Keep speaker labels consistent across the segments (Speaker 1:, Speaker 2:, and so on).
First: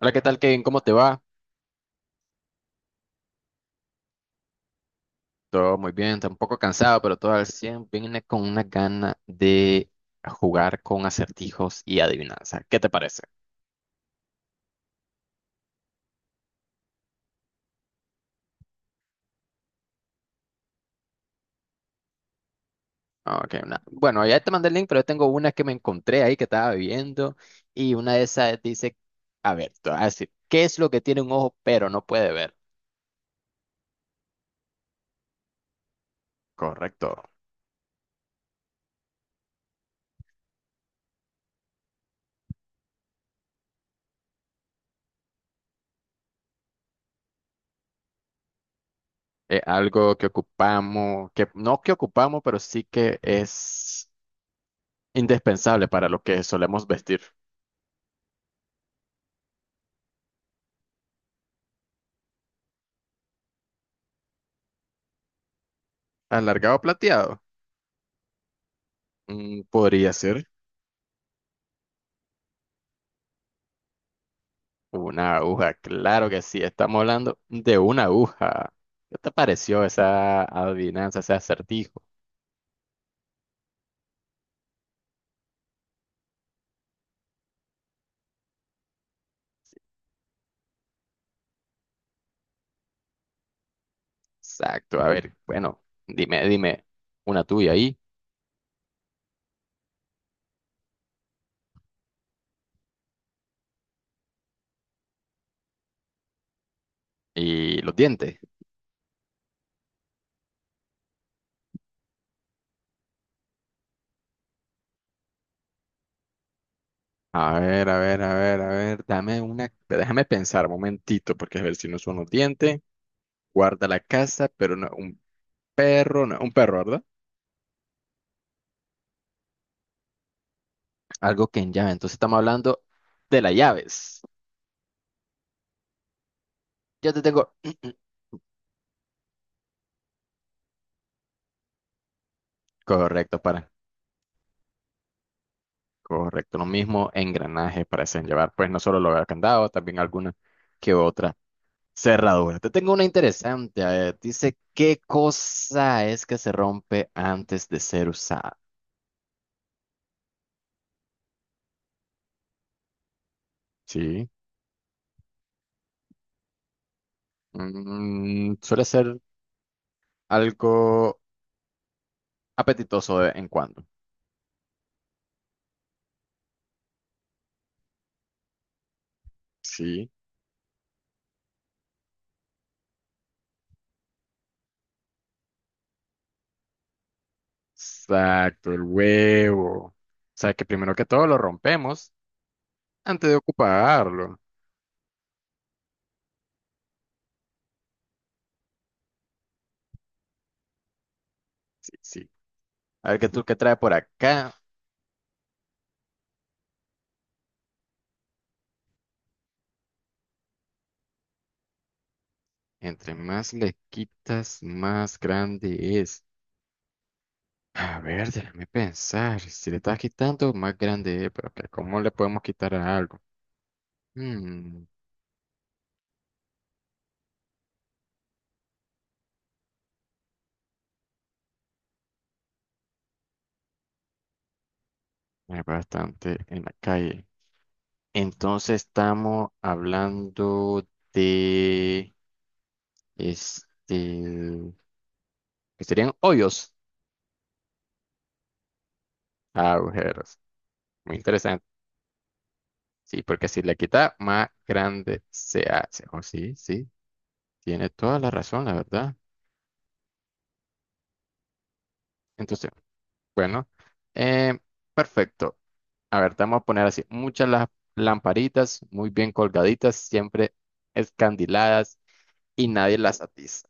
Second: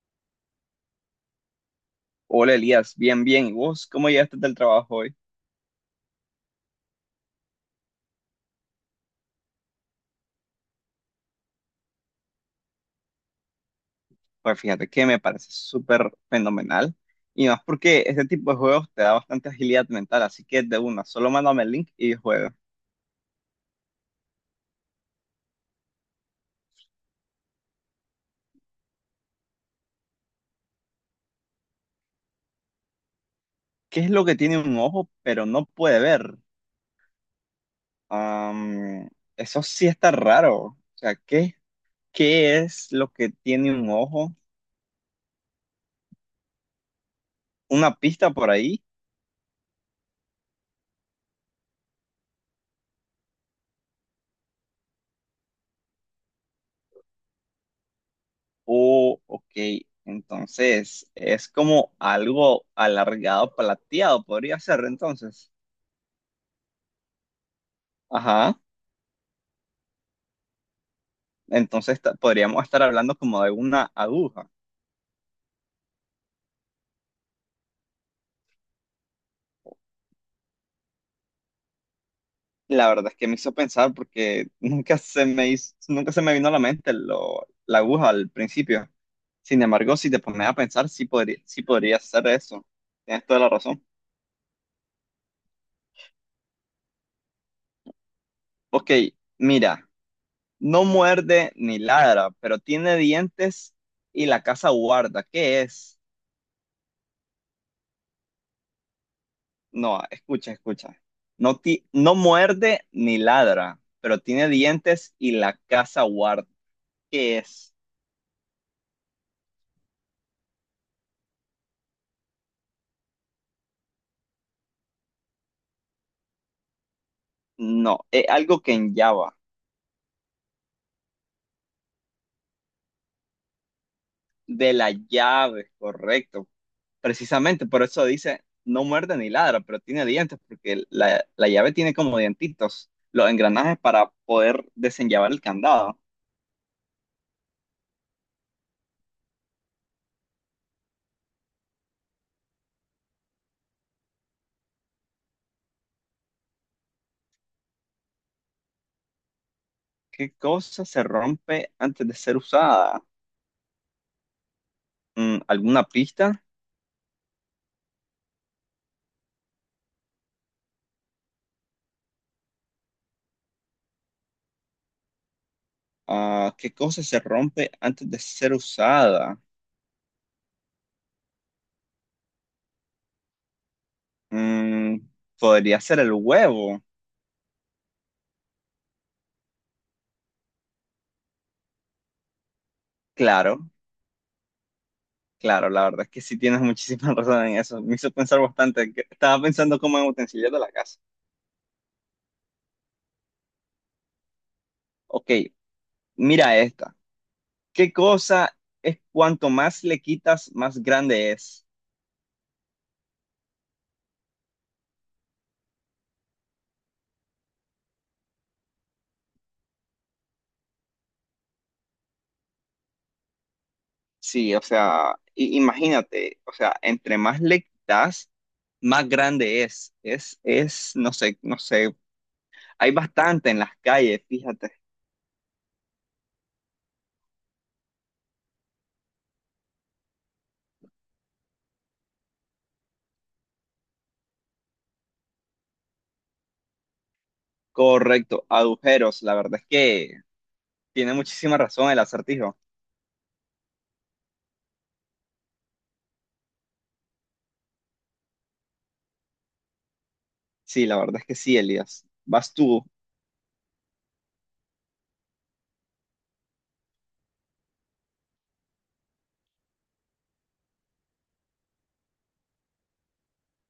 Speaker 1: Hola, ¿qué tal, Kevin? ¿Cómo te va?
Speaker 2: Hola Elías, bien, bien. ¿Y vos cómo llegaste del trabajo hoy?
Speaker 1: Todo muy bien, está un poco cansado, pero todo al 100. Viene con una gana de jugar con acertijos y adivinanza. ¿Qué te parece?
Speaker 2: Pues fíjate que me parece súper fenomenal. Y más porque este tipo de juegos te da bastante agilidad mental, así que de una, solo mándame el link y juega.
Speaker 1: Bueno, ya te mandé el link, pero yo tengo una que me encontré ahí que estaba viendo y una de esas dice, a ver, te voy a decir, ¿qué es lo que tiene un ojo pero no puede ver?
Speaker 2: ¿Qué es lo que tiene un ojo pero no puede ver?
Speaker 1: Correcto.
Speaker 2: Am, Eso sí está raro. O sea, ¿qué es lo que tiene un ojo? ¿Una pista por ahí?
Speaker 1: Es algo que ocupamos, que no que ocupamos, pero sí que es indispensable para lo que solemos vestir.
Speaker 2: Oh, ok. Entonces, es como algo alargado, plateado, podría ser entonces.
Speaker 1: ¿Alargado o plateado?
Speaker 2: Ajá.
Speaker 1: Mm, podría ser.
Speaker 2: Podríamos estar hablando como de una aguja.
Speaker 1: Una aguja, claro que sí, estamos hablando de una aguja. ¿Qué te pareció esa adivinanza, ese acertijo?
Speaker 2: La verdad es que me hizo pensar porque nunca se me vino a la mente la aguja al principio. Sin embargo, si te pones a pensar, sí podría ser eso. Tienes toda la razón.
Speaker 1: Exacto, a ver, bueno, dime una tuya ahí
Speaker 2: Ok, mira, no muerde ni ladra, pero tiene dientes y la casa guarda. ¿Qué es?
Speaker 1: y los dientes.
Speaker 2: No, escucha, escucha. No, no muerde ni ladra, pero tiene dientes y la casa guarda. ¿Qué
Speaker 1: A
Speaker 2: es?
Speaker 1: ver, a ver, dame una, déjame pensar un momentito, porque a ver si no son los dientes, guarda la casa, pero no, un perro, no, un perro, ¿verdad?
Speaker 2: No, es algo que en Java,
Speaker 1: Algo que en llave, entonces estamos hablando de las llaves.
Speaker 2: de la llave, correcto.
Speaker 1: Yo te tengo,
Speaker 2: Precisamente por eso dice, no muerde ni ladra, pero tiene dientes, porque la llave tiene como dientitos, los
Speaker 1: correcto, para
Speaker 2: engranajes para poder desenllavar el candado.
Speaker 1: correcto, lo mismo engranajes parecen llevar, pues no solo los candados, también alguna que otra cerradura. Te tengo una interesante, a ver, dice, ¿qué cosa es que se rompe antes de ser usada?
Speaker 2: ¿Qué cosa se rompe antes de ser usada?
Speaker 1: Sí,
Speaker 2: Mm, ¿alguna pista?
Speaker 1: mm, suele ser algo apetitoso de vez en cuando.
Speaker 2: Ah, ¿qué cosa se rompe antes de ser usada?
Speaker 1: Sí,
Speaker 2: Mm, podría ser el huevo,
Speaker 1: exacto, el huevo. O sea, que primero que todo lo rompemos antes de
Speaker 2: claro.
Speaker 1: ocuparlo.
Speaker 2: Claro, la verdad es que sí tienes muchísima razón en eso. Me hizo pensar bastante. Estaba pensando como en utensilios de la casa.
Speaker 1: Sí, sí. A ver, ¿qué tú qué trae por acá?
Speaker 2: Ok, mira esta. ¿Qué cosa es cuanto más le quitas, más grande es?
Speaker 1: Entre más le quitas, más grande es. A ver, déjame pensar. Si le estás quitando, más grande es. Pero que ¿cómo le podemos quitar a algo?
Speaker 2: Sí, o
Speaker 1: Hmm,
Speaker 2: sea, imagínate, o sea, entre más le quitas, más grande es. No sé, no sé. Hay bastante en las calles, fíjate.
Speaker 1: hay bastante en la calle. Entonces estamos hablando de este, que serían hoyos,
Speaker 2: Correcto, agujeros. La verdad es que
Speaker 1: agujeros.
Speaker 2: tiene
Speaker 1: Muy
Speaker 2: muchísima
Speaker 1: interesante.
Speaker 2: razón el acertijo.
Speaker 1: Sí, porque si le quita, más grande se hace. Oh, sí, sí, tiene toda la razón, la verdad.
Speaker 2: Sí, la verdad es que sí, Elías. Vas
Speaker 1: Entonces,
Speaker 2: tú.
Speaker 1: bueno, eh, perfecto. A ver, te vamos a poner así, muchas las lamparitas muy bien colgaditas, siempre escandiladas y nadie las atiza.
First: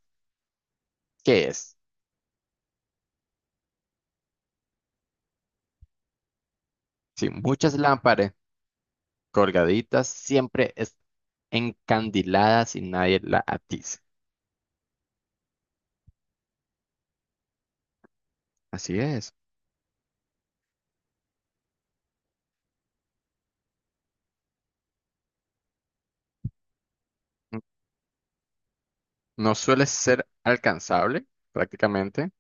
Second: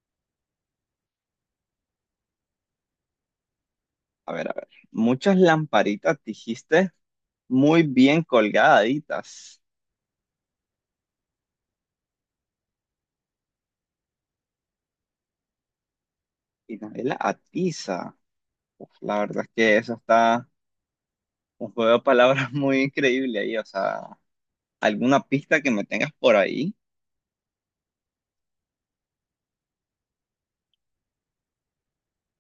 Speaker 1: ¿Qué es?
Speaker 2: A ver, a ver. Muchas lamparitas dijiste
Speaker 1: Sí, muchas
Speaker 2: muy bien
Speaker 1: lámparas
Speaker 2: colgaditas
Speaker 1: colgaditas, siempre es encandiladas y nadie la atiza.
Speaker 2: y nadie la atiza. Uf,
Speaker 1: Así
Speaker 2: la
Speaker 1: es.
Speaker 2: verdad es que eso está un juego de palabras muy increíble ahí. O sea, ¿alguna pista que me tengas por ahí?
Speaker 1: N- No suele ser alcanzable, prácticamente.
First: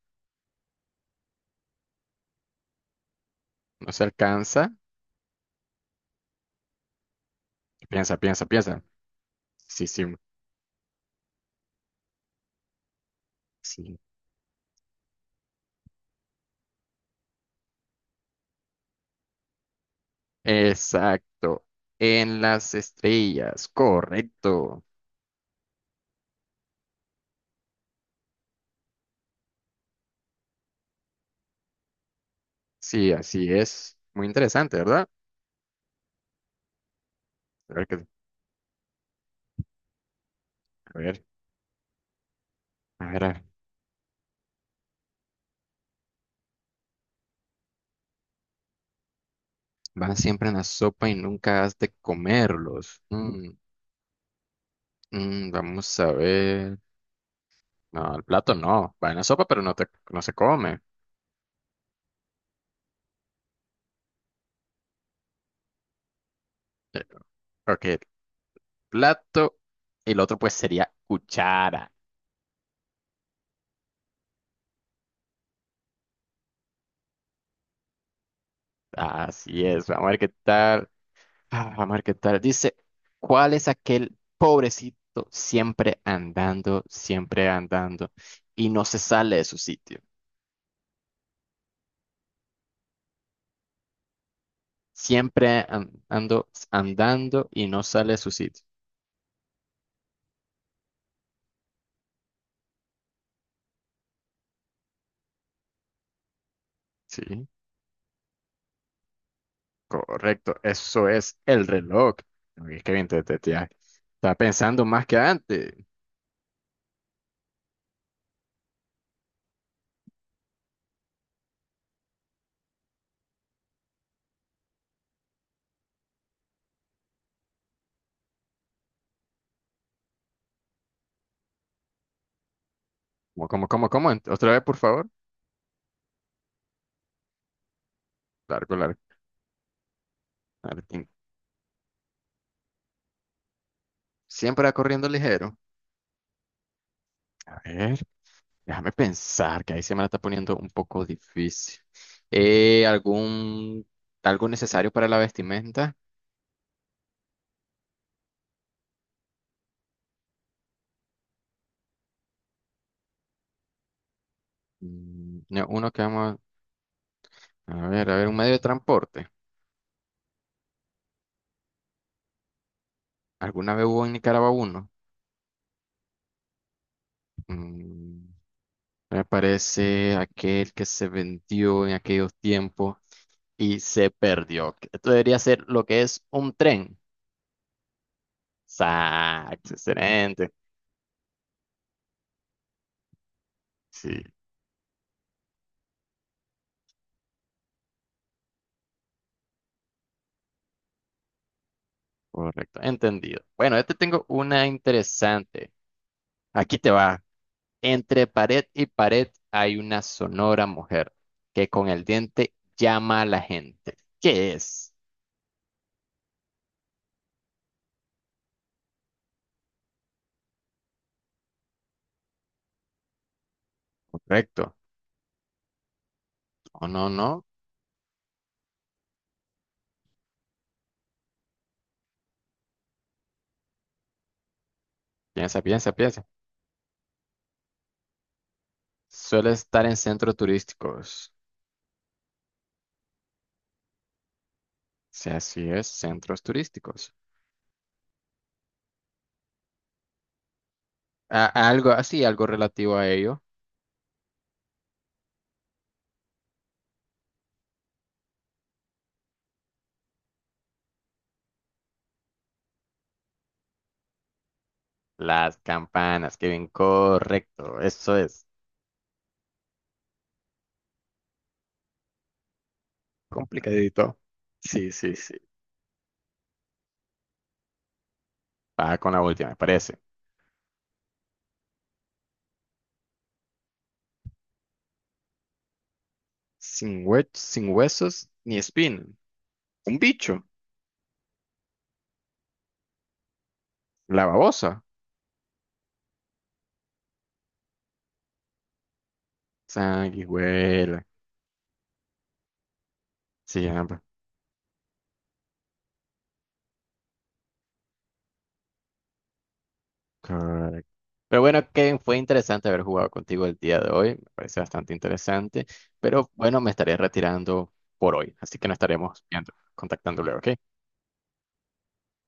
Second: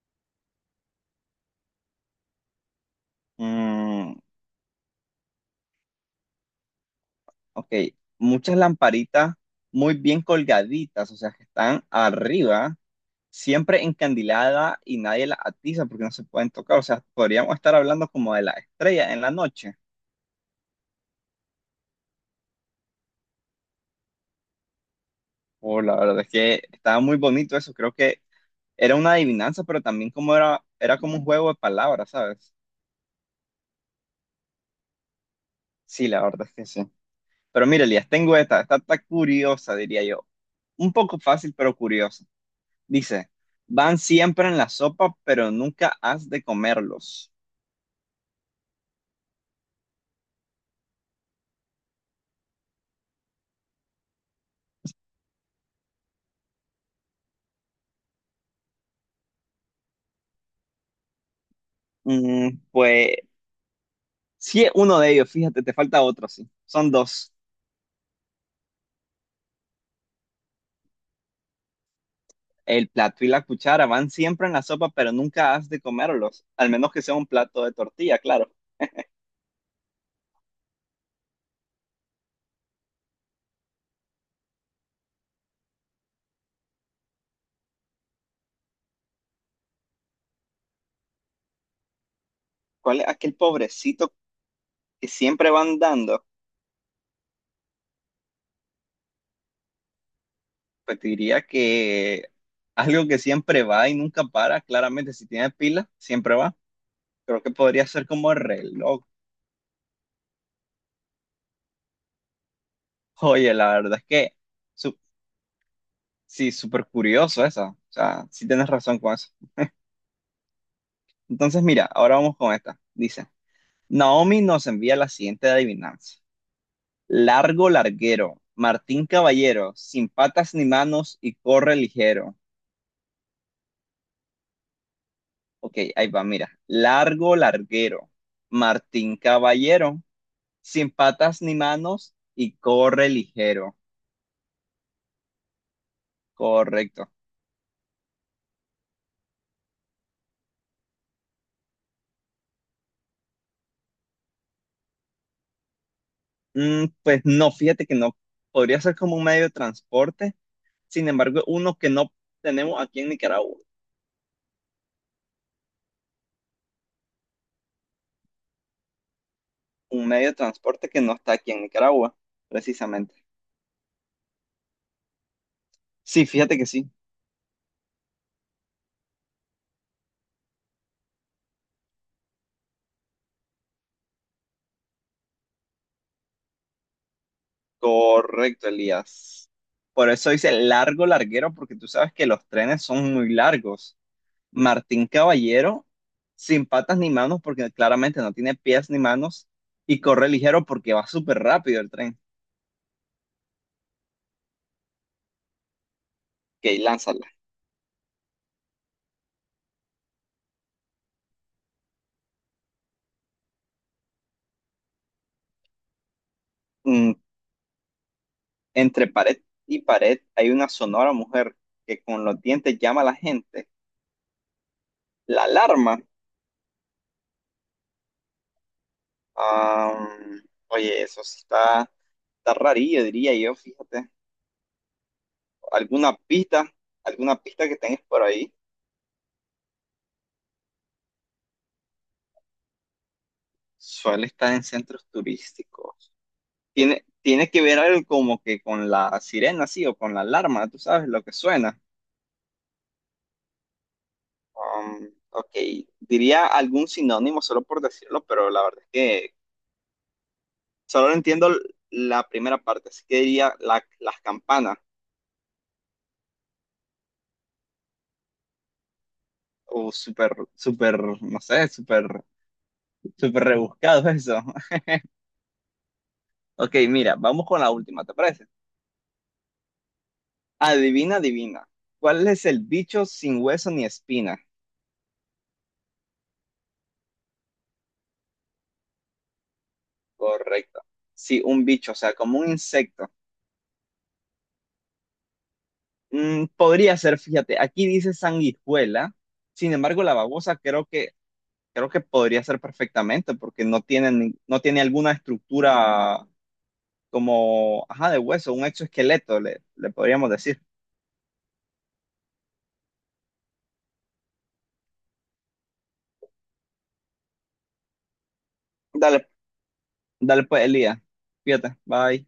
Speaker 1: No se
Speaker 2: Mm,
Speaker 1: alcanza.
Speaker 2: ok,
Speaker 1: Piensa, piensa,
Speaker 2: muchas
Speaker 1: piensa.
Speaker 2: lamparitas
Speaker 1: Sí,
Speaker 2: muy
Speaker 1: sí,
Speaker 2: bien colgaditas, o sea, que están arriba, siempre
Speaker 1: sí.
Speaker 2: encandiladas y nadie las atiza porque no se pueden tocar. O sea, podríamos estar hablando como de la estrella en la noche.
Speaker 1: Exacto. En las estrellas, correcto.
Speaker 2: Oh, la verdad es que estaba muy bonito eso. Creo que era una adivinanza, pero también como era, era como un juego de palabras, ¿sabes?
Speaker 1: Sí, así es. Muy interesante, ¿verdad?
Speaker 2: Sí, la verdad es que sí. Pero
Speaker 1: A
Speaker 2: mira,
Speaker 1: ver,
Speaker 2: Elías, tengo esta, esta está curiosa, diría yo. Un
Speaker 1: a
Speaker 2: poco
Speaker 1: ver,
Speaker 2: fácil, pero curiosa.
Speaker 1: a ver, a-
Speaker 2: Dice,
Speaker 1: ver.
Speaker 2: van siempre en la sopa, pero nunca has de comerlos.
Speaker 1: Van siempre en la sopa y nunca has de comerlos. Mm, vamos a ver. No, el plato no. Va en la sopa, pero no se come.
Speaker 2: Mm, pues sí es uno de ellos, fíjate, te falta otro, sí. Son
Speaker 1: Eh,
Speaker 2: dos.
Speaker 1: Ok, plato. Y el otro pues sería cuchara.
Speaker 2: El plato y la cuchara van siempre en la sopa, pero nunca has de comerlos. Al menos que sea un plato de tortilla, claro.
Speaker 1: Así es. Vamos a ver qué tal. Ah, vamos a ver qué tal. Dice, ¿cuál es aquel pobrecito siempre andando y no se sale de su sitio?
Speaker 2: ¿Cuál es aquel pobrecito que siempre
Speaker 1: Siempre
Speaker 2: van
Speaker 1: an-
Speaker 2: dando?
Speaker 1: ando andando y no sale a su sitio.
Speaker 2: Pues te diría que algo que siempre va y nunca para, claramente si tiene pila, siempre va.
Speaker 1: Sí,
Speaker 2: Creo que podría ser como el reloj.
Speaker 1: correcto. Eso es el reloj. Uy, qué bien
Speaker 2: Oye, la verdad es
Speaker 1: estaba
Speaker 2: que
Speaker 1: pensando
Speaker 2: su-
Speaker 1: más que antes.
Speaker 2: sí, súper curioso eso. O sea, sí tienes razón con eso. Entonces, mira, ahora vamos con esta. Dice, Naomi nos envía la siguiente adivinanza. Largo larguero, Martín Caballero, sin patas ni manos y corre ligero.
Speaker 1: ¿Cómo? Otra vez, por favor.
Speaker 2: Ok, ahí va, mira. Largo larguero,
Speaker 1: Largo, largo.
Speaker 2: Martín Caballero sin
Speaker 1: Largo.
Speaker 2: patas ni manos y corre ligero.
Speaker 1: Siempre va corriendo ligero.
Speaker 2: Correcto.
Speaker 1: A ver, déjame pensar, que ahí se me la está poniendo un poco difícil. Eh, ¿algún, algo necesario para la vestimenta?
Speaker 2: Mm, pues no, fíjate que no. Podría ser como un medio de transporte. Sin embargo, uno que no tenemos aquí en Nicaragua.
Speaker 1: Mm, no, uno que vamos a ver, un medio de transporte.
Speaker 2: Un medio de transporte que no está aquí en Nicaragua, precisamente.
Speaker 1: ¿Alguna vez hubo en Nicaragua uno?
Speaker 2: Sí, fíjate que sí.
Speaker 1: Mm, me parece aquel que se vendió en aquellos tiempos y se perdió. Esto debería ser lo que es un tren.
Speaker 2: Correcto, Elías.
Speaker 1: Exacto,
Speaker 2: Por eso
Speaker 1: excelente.
Speaker 2: dice largo, larguero, porque tú sabes que los trenes son muy largos.
Speaker 1: Sí,
Speaker 2: Martín Caballero, sin patas ni manos, porque claramente no tiene pies ni manos, y corre ligero porque va súper rápido el tren.
Speaker 1: correcto, entendido. Bueno, yo te tengo una interesante. Aquí
Speaker 2: Ok,
Speaker 1: te va.
Speaker 2: lánzala.
Speaker 1: Entre pared y pared hay una sonora mujer que con el diente llama a la gente. ¿Qué es?
Speaker 2: Mm, entre pared y pared hay una sonora mujer que con los dientes llama a la gente.
Speaker 1: Correcto.
Speaker 2: La alarma.
Speaker 1: No, no, no.
Speaker 2: Ah, oye, está rarillo, diría yo, fíjate.
Speaker 1: Piensa, piensa,
Speaker 2: ¿Alguna
Speaker 1: piensa.
Speaker 2: pista? ¿Alguna pista que tengas por ahí?
Speaker 1: Suele estar en centros turísticos.
Speaker 2: Suele estar en centros
Speaker 1: Sí, así es,
Speaker 2: turísticos.
Speaker 1: centros turísticos.
Speaker 2: Tiene que ver algo como que con la sirena, sí, o con la alarma, tú sabes lo que suena.
Speaker 1: Algo así, algo relativo a ello.
Speaker 2: Ok, diría algún sinónimo solo por decirlo, pero la verdad es que solo entiendo la primera parte, así que diría las campanas,
Speaker 1: Las campanas, que bien, correcto. Eso es
Speaker 2: o no sé, súper rebuscado
Speaker 1: complicadito.
Speaker 2: eso.
Speaker 1: Sí, sí, sí.
Speaker 2: Ok, mira, vamos con la última, ¿te parece?
Speaker 1: Va con la última, me parece.
Speaker 2: Adivina, adivina. ¿Cuál es el bicho sin hueso ni espina?
Speaker 1: Sin huesos ni espina. Un bicho.
Speaker 2: Correcto. Sí, un bicho, o sea, como un insecto.
Speaker 1: La babosa.
Speaker 2: Mm, podría ser, fíjate, aquí dice sanguijuela, sin embargo la babosa
Speaker 1: Sanguijuela.
Speaker 2: creo que podría ser perfectamente porque
Speaker 1: Sí,
Speaker 2: no
Speaker 1: ambas.
Speaker 2: tiene, no tiene alguna estructura como, ajá, de hueso, un exoesqueleto, le podríamos decir.
Speaker 1: Correcto. Pero bueno, Kevin, fue interesante haber jugado contigo el día de hoy. Me parece bastante interesante. Pero bueno, me estaré retirando por hoy. Así que nos estaremos
Speaker 2: Dale,
Speaker 1: viendo, contactando luego,
Speaker 2: dale
Speaker 1: ¿ok?
Speaker 2: pues, Elías, fíjate, bye.